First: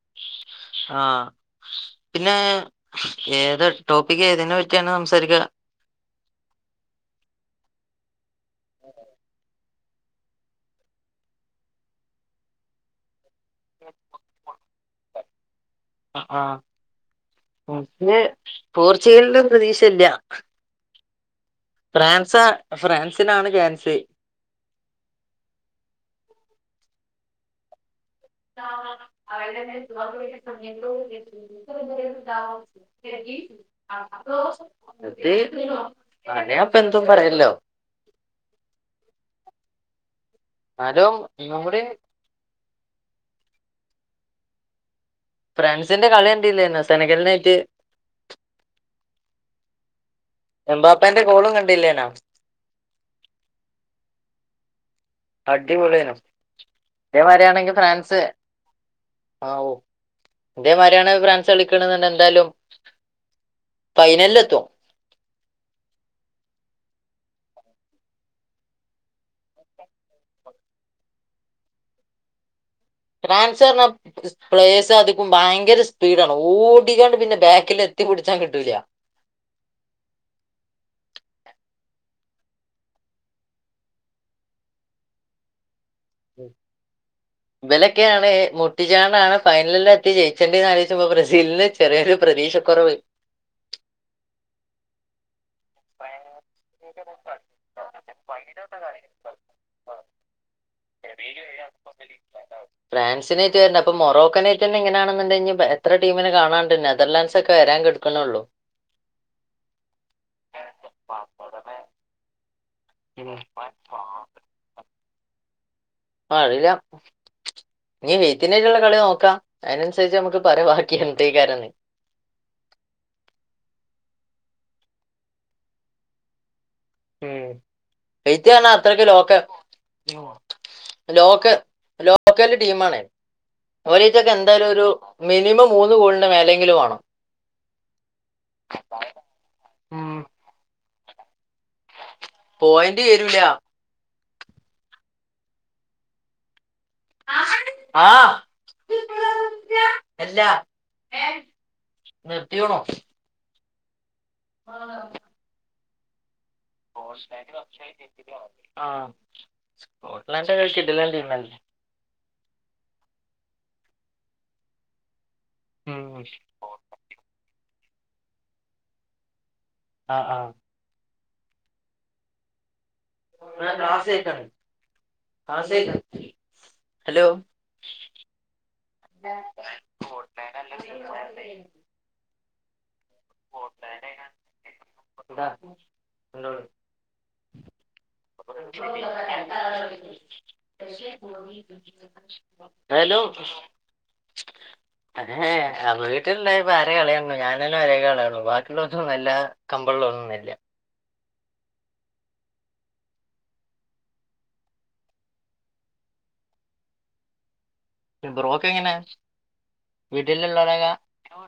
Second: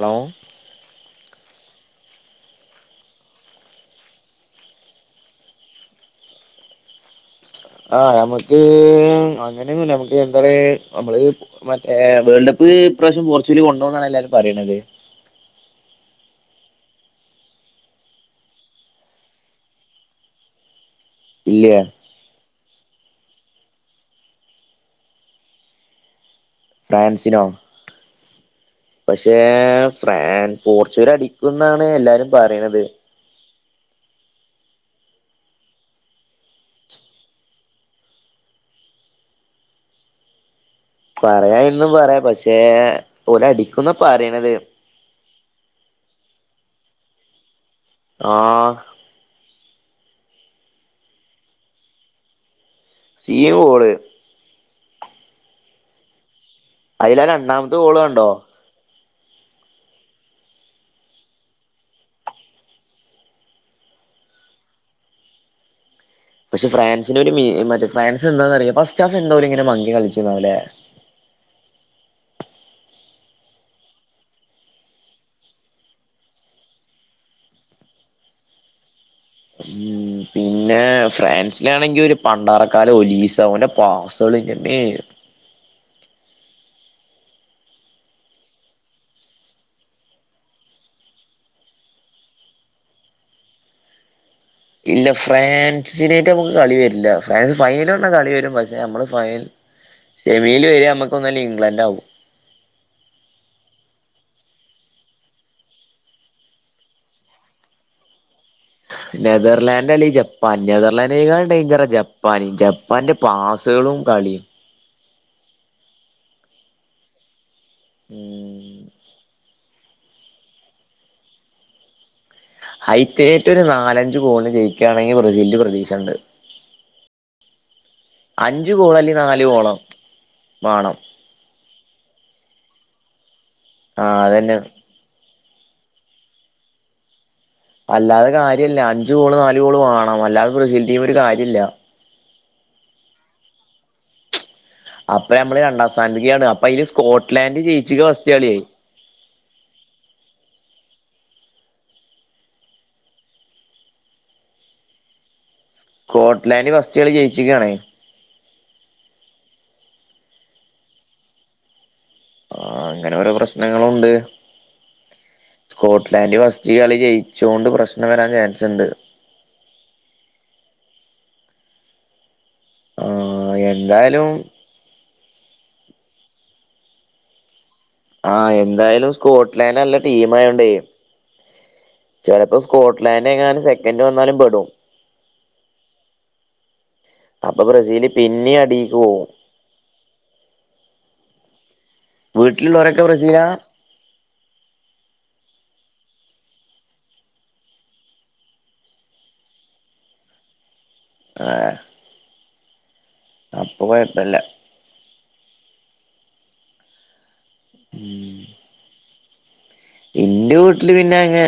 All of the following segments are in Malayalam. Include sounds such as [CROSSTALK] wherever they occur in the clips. ഹലോ ആ പിന്നെ ഏത് ടോപ്പിക് ഏതിനെ പറ്റിയാണ് സംസാരിക്ക ആ [UNINTELLIGIBLE] ആ അ [UNINTELLIGIBLE] നക്ക് എന്താ [UNINTELLIGIBLE] നമ്മളെ മറ്റേ വേൾടെ കപ്പ്‌ ഈപ്രാവശ്യം കൊറ ചുലി കൊണ്ടോന്നാണ് എല്ലാവരും പറയണത് ആ ന്നെ പോർച്ചുഗലിനും പ്രതീക്ഷയില്ല ഇല്ലേ ഫ്രാൻസാ ഫ്രാൻസിനാണ് ചാൻസേ ഫ്രാൻസിനോ ആ [UNINTELLIGIBLE] പക്ഷേ അത് ഫ്രാൻ പോർച്ചുഗൽ അടിക്കുന്നാണ് എല്ലാരും പറയണത് അന അപ്പൊ എന്തും പറയല്ലോ എന്നാലും പറയാൻ നമ്മുടെ എന്തും പറയാ പക്ഷേ ഓല ടി ഒന്നെ പറയണത് ഫ്രാൻസിന്റെ കളികണ്ടില്ലാരുന്നോ തലക്കലിനായിട്ട് ആ എമ്പാപ്പാന്റെ കോളും കണ്ടില്ലേനാ സി എം ഓള് അടിപൊളിയാ അയിലാ രണ്ടാമത്തെ ഗോള് കണ്ടോ ആ ഓ ഇതേമാതിരിയാണ് ഫ്രാൻസ് കളിക്കണ എന്തായാലും ഫൈനലിലെത്തും പക്ഷെ ഫ്രാൻസിന്റെ ഒരു മീ മറ്റേ ഫ്രാൻസി എന്താഎന്നറിയാമോ ഫസ്റ്റ് ഹാഫ് എന്തോരിങ്ങനെ മങ്കി കളിച്ച പോലെ ഫ്രാൻസ് പറഞ്ഞ പ്ലേസ് അധും ഭയങ്കര സ്പീഡാണ് ഓടിക്കാണ്ട് പിന്നെ ബാക്കിലെത്തി പിടിച്ചാൻ കിട്ടൂല ഉം പിന്നെ ഫ്രാൻസിലാണെങ്കി ഒരു പണ്ടാറക്കാലം ഒലീസ അവന്റെ [UNINTELLIGIBLE] ഇവനൊക്കെയാണ് മുട്ടിചാണ്ടാണ് ഫൈനലിൽ എത്തി ജയിച്ചണ്ടേന്ന് ആലോചിച്ച് ബ്രസീലിന് ചെറിയൊരു പ്രതീക്ഷക്കുറവ് ഇല്ല ഫ്രാൻസിനാട്ട് നമുക്ക് കളി വരില്ല ഫ്രാൻസ് ഫൈനൽ വന്നാൽ കളി വരും പക്ഷെ നമ്മളെ ഫൈനൽ [UNINTELLIGIBLE] എ ഫ്രാൻസിനായിട്ട വര അപ്പൊ മൊറോക്കനെ പിന്നിങ്ങനാണെന്നുണ്ടേ കഴി എത്ര ടീമിനെ കാണണ്ട് നെതർലാൻറ്സ് ഒക്കെ വരാൻ കെടക്കുന്നെ ഉള്ളൂ നെതർലാൻഡ് അല്ലെ ജപ്പാൻ നേതാർലാൻഡേക്കാൾ ഡേഞ്ചറാ ജപ്പാൻ ജപ്പാന്റെ പാസുകളും കളീം അറില്ല നീ വേത്തിനേട്ടുള്ള ഉം കളി നോക്കാം അയിനൻസരിച്ച് നമക്ക് പറ ബാക്കി എന്തക്കാര ഹൈത്തേറ്റൊരു നാലഞ്ചു ഗോളിന് ജയിക്കണെങ്കി ബ്രസീലില് പ്രതീക്ഷയുണ്ട് ഉം [UNINTELLIGIBLE] പറഞ്ഞാ ഗോൾ അത്രക്ക് അല്ലെ ലോക് നാല് ഗോളോ വേണം ലോക് ലോക്കല് ടീം ആണ്‌ ആ അവലീറ്റൊക്കെ അതന്നെ എന്തായാലും ഒരു മിനിമം മൂന്ന് ഗോളിന്റെ മേലെങ്കിലും വേണം അല്ലാതെ കാര്യല്ല അഞ്ചു ഗോള് നാലു ഗോള് വേണം അല്ലാതെ ബ്രെ ഇവര് കാര്യല്ല പോയിന്റ് ചെരൂല അപ്പൊ നമ്മള് രണ്ടാം സ്ഥാനത്ക്കാണ് അപ്പൊ അയിൽ സ് സ്കോട്ട്ലാൻഡ് ജയിച്ചക്ണ് ആ ഫസ്റ്റ് കളിയയി എത്തികുണു ആഹ് കോ ലാന്റ്ഫസ്റ്റ് കളി ജയിച്ചിക്കാണേ ആഹ് സ്കോട്ട്ലാൻഡ് കിടിലൻ ടീം അല്ലെ ആ അങ്ങനെ ഓരോ പ്രശ്നങ്ങളുണ്ട് സ്കോട്ട്ലാൻഡ് ഫസ്റ്റ് കളി ജയിച്ചൊണ്ട് പ്രശ്നം വരാൻ ചാൻസുണ്ട് ആഹ് ആഹ് ആഹ് ക്ലാസ് എന്തായാലും കേൾക്കാണ് ക്ലാസ് കേൾക്കാണ് ഹലോ ആഹ് എന്തായാലും സ്കോട്ട്ലാൻഡ് നല്ല ടീം ആയൊണ്ടേ ചിലപ്പോ സ്കോട് ലാൻഡേക്കാരം സെക്കൻഡ് വന്നാലും പെടും എന്താ അപ്പൊ ബ്രസീല് പിന്നിം [UNINTELLIGIBLE] യു അടീക്ക് പോവും വി വീട്ടിലുള്ളവരൊക്കെ ബ്രസീലാ ഹലോ വീട്ടിലണ്ടായപ്പ ആരെ കളി കാണുള്ളൂ ഞാനന്നെ മര്യക്ക് കാണുള്ളു ബാക്കിയുള്ളൊതന്നുംല്ല കമ്പള്ളോലൊന്നും ഇല്ല ഏ അപ്പൊ കൊയപ്പല്ല ബ്രോക്ക് എങ്ങനെ എന്റെ വീട്ടിലുള്ളവരൊക്കെ വീട്ടില് പിന്നെ അങ്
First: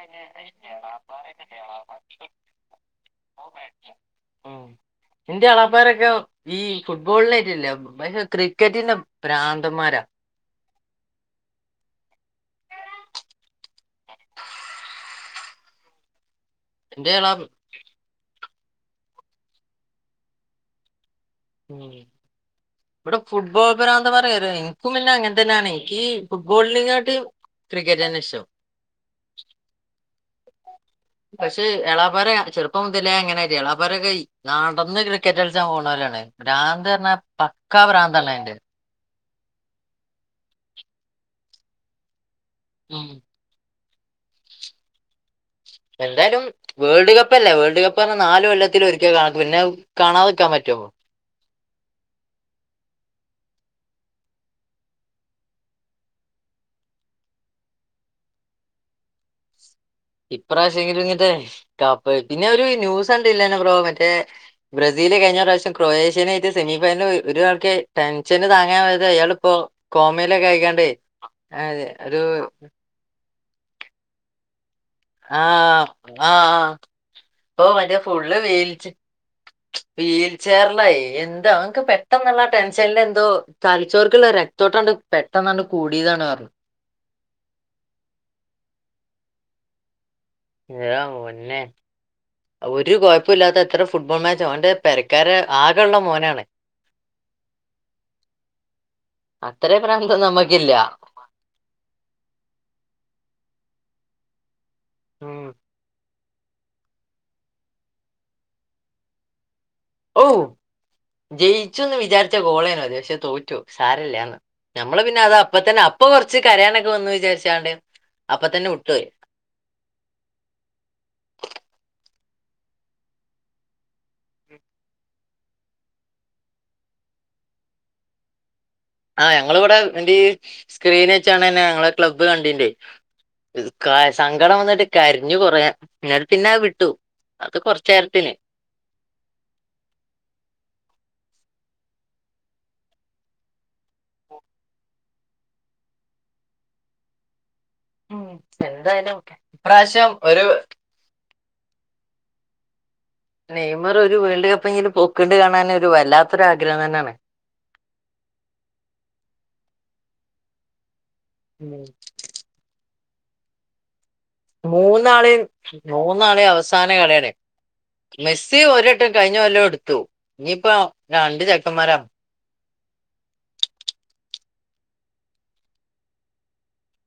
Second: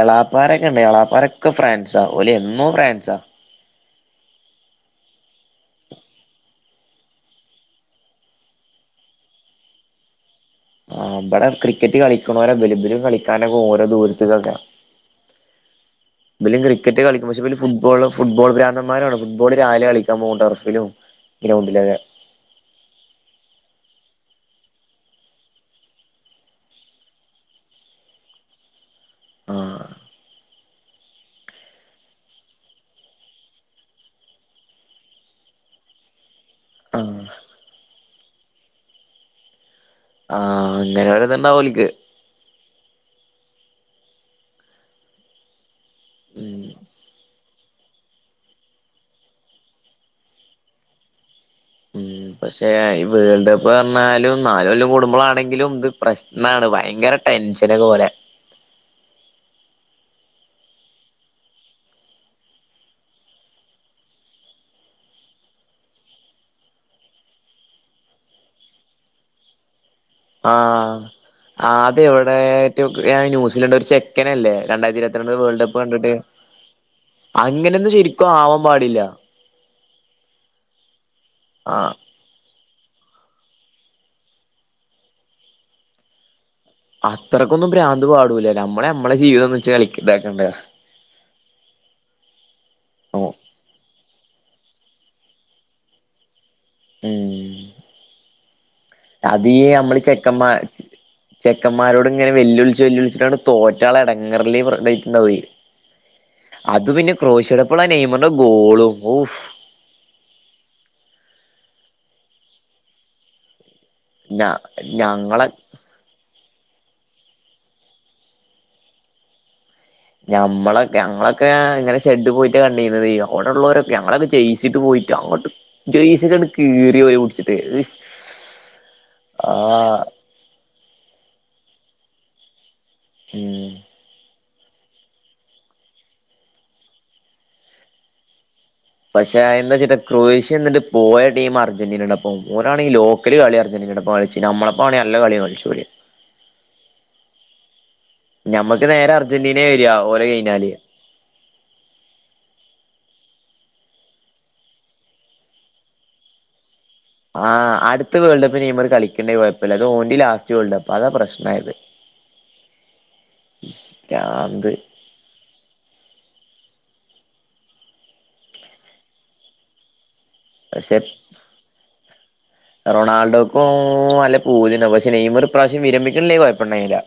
ഏളാപ്പാരൊക്കെ ഉണ്ട് ഏളാപ്പാരൊക്കെ ഫ്രാൻസാ ഓല് എന്നോ ഫ്രാൻസാ ആ ന്റെ എളപ്പാരൊക്കെ ഈ ഫുട്ബോളിനേറ്റില്ല പക്ഷെ ക്രിക്കറ്റിന്റെ പ്രാന്തന്മാരാ ആ ഇവിടെ ക്രിക്കറ്റ് കളിക്കണോരോ വലുബലും കളിക്കാനൊക്കെ ഓരോ ദൂരത്തിലൊക്കെ വലും ക്രിക്കറ്റ് എന്റെ കളിക്കും എളാ പക്ഷെ ബര് ഫുഡ്‌ബോൾ ഫുഡ്‌ ബോൾ പ്രാൻ ന്തന്മാരാണ് ഫുട്ബോള് രാവിലെ കളിക്കാൻ പോവും ടർഫില് പോം ഇവിടെ ഫുട്ബോൾ പിരാന്തന്മാര [UNINTELLIGIBLE] ൻക്കും പിന്നങ്ങൻ തന്നാണ് നിക്ക് ഫുട്ബോലിനികാട്ടിം ക്രിക്കറ്റ് തന്ന ഇഷ്ട്ടം ആഹ പക്ഷെ എളാപ്പരെ ചെറുപ്പം മുതലേ അങ്ങനയിറ്റെ എളാപരോക്കെ നടന്ന് ക്രിക്കറ്റ് കളിച്ചാൻ പോണോലാണ് ഭ്രാന്ത് പറഞ്ഞാ ആഹ് പക്കാ പ്ര്രാന്തണ് അയ്‌ന്റെ ആ ഇങ് [UNINTELLIGIBLE] ണ്ടാവോൽക്ക് ഉം എന്തായാലും ഉം വേൾഡ് കപ്പ് കപ്പല്ലേ വേൾഡ് കപ്പ് പറഞ്ഞ നാല് കൊല്ലത്തിൽ ഒരിക്കല പിന്നെ കാണാതെക്കാൻ പറ്റോ ഉം പക്ഷെ ഈ വേൾഡ് കപ്പ് പറഞ്ഞാലും നാല് കൊല്ലും കുടുംബളാണെങ്കിലും ഇത് പ്രശ്നാണ് ഭയങ്കര ടെൻഷന പോലെ ഇപ്രാവശ്യംങ്കിലും ഇങ്ങ കപ്പ് പിന്നെ ഒരു ന്യൂസ്‌ ണ്ട് ഇല്ലന്നെ പ്രോ മറ്റേ ബ്രസീല് കഴിഞ്ഞ പ്രാവശ്യം ക്രൊയേഷ്യനെ ആയിട്ട് സെമി ഫൈനൽ ഒരാൾക്ക് ടെൻഷന് താങ്ങൻയത് അയാള്പ്പൊ ആ അത് ഒരു എവിടെട്ട് ഞൻ ന്യൂസിലൻറ് ഒരു ചെക്കനല്ലേ രണ്ടായിരത്തി ഇരുത്തി രണ്ട് ആ വേൾഡ് കപ്പ് കണ്ടിട്ട് ആ ആ, ഇപ്പൊ അങ്ങനെന്നും മറ്റേ ശരിക്കും ആവാൻ പാടില്ല വീൽചെർലായി എന്താ അവനക്ക് ആഹ് പെട്ടെന്നുള്ള ടെൻഷനൽ എന്തോ തലചോർക്കുള്ള രക്തോട്ടാണ്ട് പെട്ടെന്നാണ്ട് കൂടിയതാണ് പറഞ്ഞു അത്രയ്ക്കൊന്നും ഭ്രാന്ത് പാടൂല്ല നമ്മളെ നമ്മളെ ജീവിതം ച്ച് ഏ പൊന്നെ ഒരു ഓഹ് കൊയപ്പൊല്ലാത്ത എത്ര ഫുട്ബോൾ മാച്ച പെരക്കാര് ആകെയ ഉുള്ള മോനാണ് മ് അതീ അത്രേ മ്മള് പ്രാന്തം ചെക്കന്മാ നമുക്കില്ല ചെക്കന്മാരോട് ഇങ്ങനെ വെല്ലുളിച്ച് വെല്ലുളിച്ചിട്ടണ്ട് തോ [UNINTELLIGIBLE] ഉം. [UNINTELLIGIBLE] അത് പിന്നെ ക്രോശടപ്പോള നെയ്മന്റെ ഗോളും ഓഫ ഓ ജയിച്ചുന്ന് വിചാരിച്ച ഗോളേനോത് പക്ഷേ തോറ്റോ സാരല്ലന്ന് ഞ നമ്മള് പിന്നെ അത് ഞങ്ങളെ അപ്പ തന്നെ അപ്പൊ കൊറച്ച് കരയാനൊക്കെ വന്ന് വിചാരിച്ചാണ്ട് അപ്പൊ തന്നെ വിട്ടോയി ഞമ്മളെ ഞങ്ങളൊക്കെ ഇങ്ങനെ ഷെഡ് പോയിട്ടാ കണ്ടീന്നത് അവിടെള്ളവരൊക്കെ ഞങ്ങളൊക്കെ ജെയ്‌സിട്ട് പോയിട്ട് അങ്ങോട്ട് ജയിച്ചക്കെ കീറിയ പോ കുടിച്ചിട്ട് ആ ഞങ്ങ ഇവിടെ വണ്ടീ സ്ക്രീൻ വെച്ചാണ്െ ഞങ്ങള ക്ലബ് കണ്ടിീ്േ ഉം [UNINTELLIGIBLE] കായ സാ ട വന്നിട്ട് കരിഞ്ഞു കൊറ നിട്ടട് പിന്നെ വിട്ടു അത് കൊറച്ച നേരത്തിന് പക്ഷെ എന്താ വെച്ചിട്ട ക്രൊയേഷ്യ എന്നിട്ട് പോയ ടീം അർജന്റീനയുടെ പോവും രാണെങ്കിൽ ലോക്കല് കളി അർജന്റീനയുടെ കളിച്ചു നമ്മളപ്പോ ആണെങ്കിൽ നല്ല കളിയും കളിചോൽ ഉം ഞമ്മക്ക് നേരെ എന്തായാലും അർജന്റീനയെ വരുവാ ഇപ്രാവശ്യം ഓരോ ഒരു കയിഞ്ഞാല് നെയ്മർ ഒരു വേൾഡ് കപ്പ എങ്കിലും പൊക്കിണ്ട് കാണാനൻ ഒരു വല്ലാത്തൊരു ആഗ്രഹം തന്നെയാണ് ആ അടുത്ത വേൾഡ് കപ്പിന് നെമര് കളിക്കണ്ടേ കുഴപ്പമില്ല ഓല ലസ്റ്റ് വേൾ്ട് ക അതാ പ്രശ്നായത് [INAUDIBLE] മൂന്നാള മൂന്നാളെയ അവസ സാന കളിയണേ മെസ്സി ഒരട്ടം കഴിഞ്ഞു കൊല്ലം എടുത്തു ഇനിയിപ്പ പക്ഷെ രണ്ട് ചെക്കന്മാരാ റൊണാൾഡോക്കും നല്ല പൂജന്ന പക്ഷെ നെയമ ഒരു പ്രാവശ്യം വിരമിക്കണില്ലേ കുഴപ്പണ്ടാ യി ല്ല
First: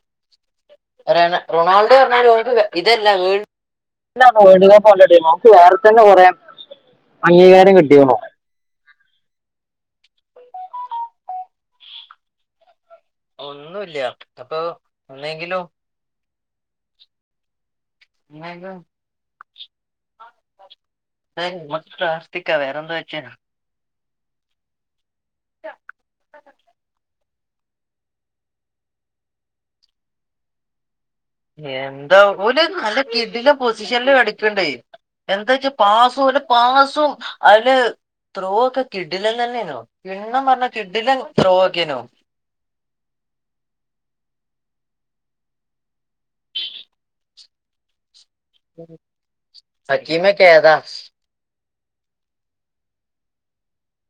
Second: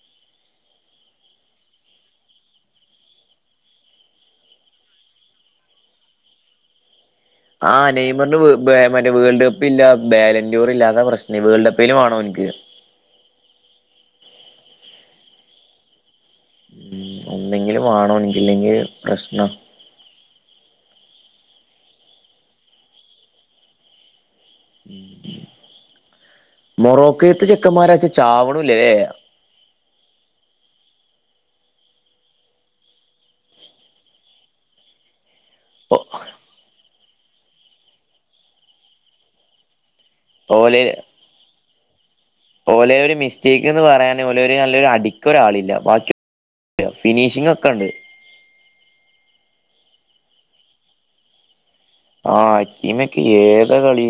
[UNINTELLIGIBLE] റൊണാൾഡോ പറഞ്ഞാൽ നമക്ക് ഇതല്ല വേൾ വേൾഡ് കപ്പ്ല്ല ട നമക്ക് വേറെ തന്നെ കുയാം ആ നെയ്മറിന് വേ മറ്റേ വേൾഡ് കപ്പ് ഇല്ല ബാലൻറൂർ ഇല്ല അതാ പ്രശ്നേ വേൾഡ് കപ്പെലും വേണം ഓൻക്ക് ഒന്നെങ്കിലോ ഉം ഒന്നെങ്കിലും വേണോ ഓൻക്ക് ഇല്ലെങ്കി പ്രശ്നാ [UNINTELLIGIBLE] പ്ലാസ്റ്റിക്ക വേറെന്തോ വച്ചേന [UNINTELLIGIBLE] മോറോക്കെ പ്പ്ത്ത ചെക്കന്മാരൊക്കെ ചാവണോല്ലല്ലേ എന്താ ഓര് നല്ല കിടിലൻ പൊസിഷനില് അടിക്കണ്ടേ എന്തജ്ജ് പാസും ഓരെ പാസും അതില് ത്രോ ഒക്കെ കിടിലൻ തന്നെയെനു കിണ്ണം പറഞ്ഞ ഓലെ കിടിലൻ ത്രോ കിനോ ഓലെ ഒരു മിസ്റ്റേക്ക്ന്ന് പറയാന ഓലെ നല്ലരു അടിക്ക ഒരാളില്ല ബാക്കി [INAUDIBLE] ഫിനിഷിങ് ഒക്കെണ്ട് അക്കിമൊക്കെ ഏതാ ആ അക്കിമക്കെ ഏതാ കളി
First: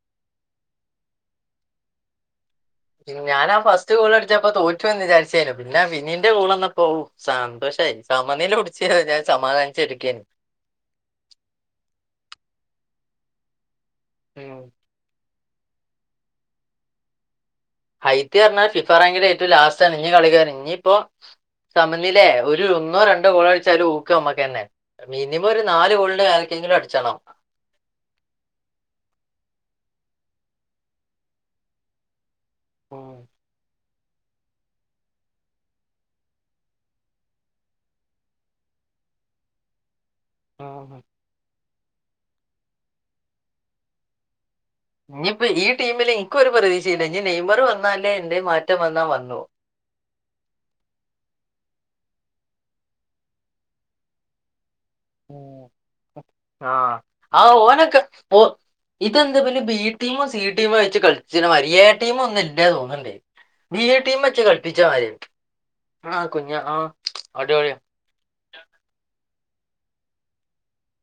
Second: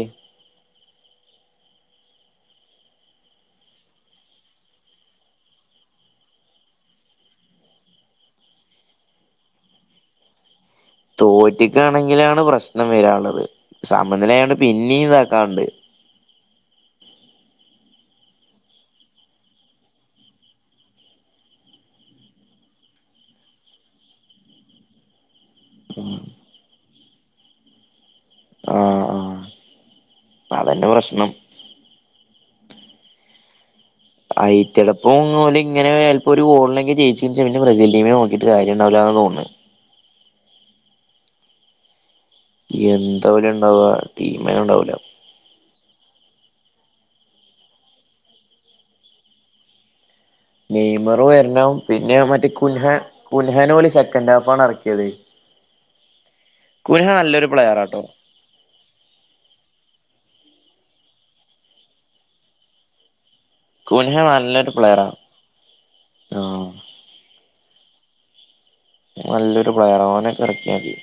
ഞാനാ ഫസ്റ്റ് ഗോൾ അടിച്ചപ്പോ തോറ്റു പോയിന്ന് വിചാരിചെനു പിന്നെ വിനീന്റെ ഗോള് വന്നപോ സന്തോഷയി സമനില പിടിച്ച് കയിഞ്ഞ് ഞാൻ സമാധാനിച്ച് ഇരിക്കെനു തോറ്റിക്കാണെങ്കിലാണ് പ്രശ്നം വരാൻ ഉള്ളത് സമനിലായൊണ്ട് ഉം പിന്നെയും ത [UNINTELLIGIBLE] ഹൈത്തി പറഞ്ഞാ ഫിഫ റാങ്കിലെ ഏറ്റവും ലാസ്റ്റണ് ഇനി കളിക്കാരൻ ഇനിയിപ്പോ സമനിലെ ഒരു ഒന്നോ രണ്ടോ ഗോളടിച്ചലും ഊക്ക് അമ്മക്കന്നെ പി ഇനിപ്പോ ഒരു നാല് ഗോളിന്റെ ആര്ക്കെങ്കിലും അടിച്ചണം ആ ആ അതന്നെ പ്രശ്നം [INAUDIBLE] അയ്റ്റെൾടോപ്പും ഒന്നുലെ ഇങ്ങനെ ചിലപ്പോ ഒരു ഗോളിനെങ്കി ജയിച്ചുനേച്ച പിന്നെ ബ്രസീൽ ടീമിന നോക്കിട്ട് കാര്യണ്ടാവില്ല എന്ന് തോന്നണ് [INAUDIBLE] എന്താ ഓല് ഇണ്ടാവാ ഇങ്ങളിപ്പ ഈ ടീമില് ക്ക് ഒരു പ്രതീക്ഷയില്ല ഇനി നെയ്മർ വന്ന ല്ലേ എന്തെ മാറ്റം വന്നാ വന്നു നെയ്മർ വരണവും പിന്നെ മറ്റേ കുൻഹൻ കുൻഹാനോലി സെക്കൻഡ് ഹാഫണ് ഇറക്കി ഉം ആ കുൻഹ ആ നല്ലൊരു ഓനൊക്കെ പ്ലെയറാട്ടോ ഓ ഇതെന്താ ഇവല് ബി ടീമ സി ടീം വെച്ച് കളിച്ചിന മാരി എ ടീം ഒന്നും ഇല്ല തോന്നണ്ട് ബി എ കുൻഹ ടീം വച്ച് നല്ലൊരു കളിപ്പിച്ച പ്ലെയറാ മര്യായി ആ കുഞ്ഞ ആഹ് ആ അടി പൊളിയാ [UNINTELLIGIBLE] നല്ലൊരു പ്ലെയർ ഓനെക്കെ എറക്ക്യ തി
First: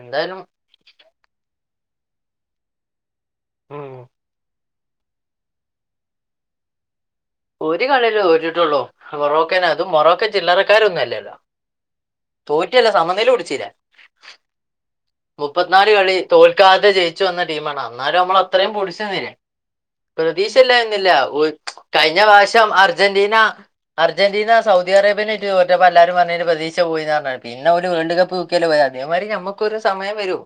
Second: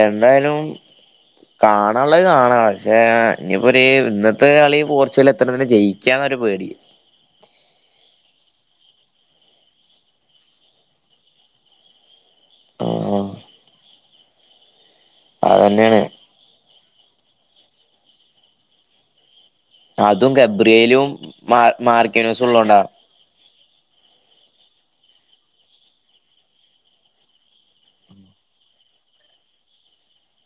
എന്തായാലും കാണാനുള്ളത് കാണാ പക്ഷേ ഇനിപ്പോ ഒരു ഉം. ഇന്നത്തെ കളിയും പോർച്ചുഗല്ല് എത്രണ്ണത്തിന് ജയിക്കാന്നൊരു പേടി ഒരു കളിയല്ലെ തോറ്റിട്ടുള്ളൂ? മൊറോക്കേനെ. അതും മൊറോക്ക ചില്ലറക്കാരൊന്നും അല്ലല്ലോ? തോറ്റയു അല്ല. ആഹ് സമനില പിടിച്ചീല്ലെ മുപ്പത്നാല് അതന്നെയാണ് കളി തോൽക്കാതെ ജയിച് ച്ച് വന്ന ടീമാണ്. എന്നാലു നമ്മളത്രയും പുടിച്ച്‌ നിന്നില്ലേ? അതും ഗബ്രിയേലും മാ മാറി ഞ്ഞ വാശം അർജന്റീന ന അർജന്റീന സൗദി അറേബ്യന്റായിട്ട് തോറ്റപ്പോ എല്ലാരും പറഞ്ഞിനേന് പ്രതീക്ഷ പോയിന്ന് പറഞ്ഞ. പിന്നെ അവര് വേൾഡ് കപ്പ് തൂക്കിയല്ലെ പോയത്. അതേമാതിരി നമുക്കൊരു സമയം വരു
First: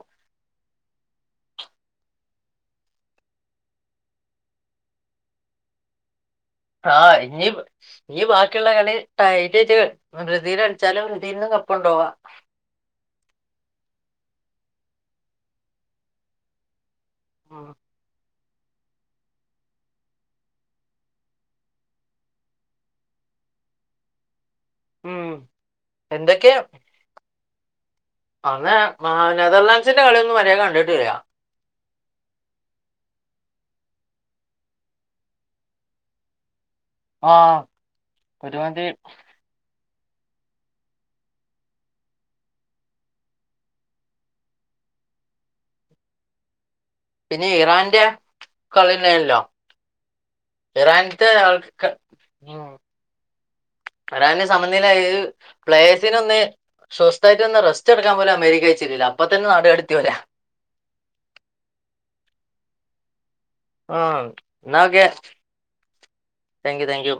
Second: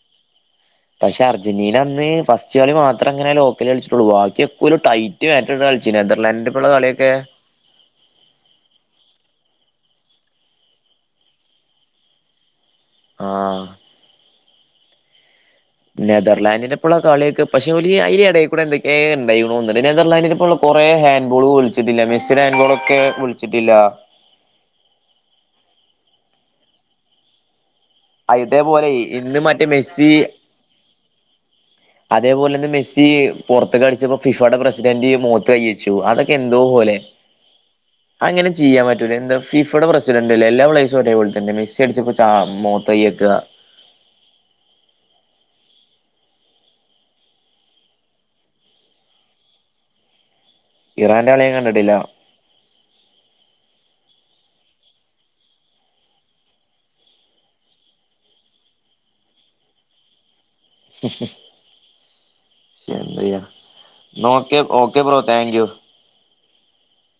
പക്ഷെ അർജന്റീന അന്ന് പസ്റ്റ് കളി മാത്രങ്ങനെ ലോക്കല് കളിച്ചിട്ടുള്ളു. ബാക്കി ഒക്കെ ഓര് ടൈറ്റ് [UNINTELLIGIBLE] കളിച്ച്. നെതർലാൻഡ് ആഹ് ഇനി ഇനി ബാക്കിയുള്ള കളി ടൈ ട്ടീറ്റ് ബ്രസീലളിച്ചാല് ബ്രസീൽന് കപ്പൊണ്ടാവാ ആഹ് നെതർലാൻഡിന്റെ ഇപ്പള്ള കളിയൊക്കെ, ഉം. പക്ഷെ ഓല് ഈ ഈയിടെയൊ ഇടെ എന്തൊക്കേ ഇണ്ടായിക്കുണു തോന്നണ്ട്. നെതർലാൻഡിന് ഇപ്പൊന്ന് കൊറേ ഹാൻഡ് ബോള് വിളിച്ചിട്ടില്ല. മെസ്സിടെ ഹാൻഡ്ബോളൊക്കെ വിളിച്ചിട്ടില്ല. ഉം എന്തൊക്കെയാ അന്ന് ഇതേപോലെ ആ ഇന്ന് മറ്റേ നെതർലാൻഡ്സിന്റെ കളിയൊന്നും മര്യാദക്ക് കണ്ടിട്ടില്ല അതേപോലന്നെ മെസ്സി പൊറത്തേക്കടിച്ചപ്പോ ഫിഫാടെ പ്രസിഡന്റ്‌ മോത്ത് കയ്യച്ചു അതൊക്കെ എന്ത് ന്തോ പോലെ ആ അങ്ങനെ ചെയ്യാൻ ഒരുമാതിരി പറ്റൂല എന്താ ഫിഫാടെ പ്രസി ച്ചാ ണ്ട്എല്ലാ പ്ലയേർസും ഒരേ പോലെ തന്നെയാ മെസ്സി അടിച്ചപ്പൊ ചാ മോത്ത് കയ്യെക്ക്വാ പിന്നെ ഇറാന്റെ കളിണ്ടായിനല്ലോ ഇറാന്റെ കളി ഞാൻ ആൾക്ക, കണ്ടിട്ടില്ല ഉം ഇറാന്റെ സമനില ഏഹ്, പ്ലെയേഴ്സിനൊന്ന് സ്വസ്ഥായിട്ട് ഒന്ന് റെസ്റ്റെടുക്കാൻ പോലും അമേരിക്ക കയിച്ചിട്ടില്ല. അപ്പ തന്നെ നാട് കടത്തി ഓലെ. എന്തെയ്യാ... ആഹ്. ന്നാ ഓക്കെ. You thank you thank you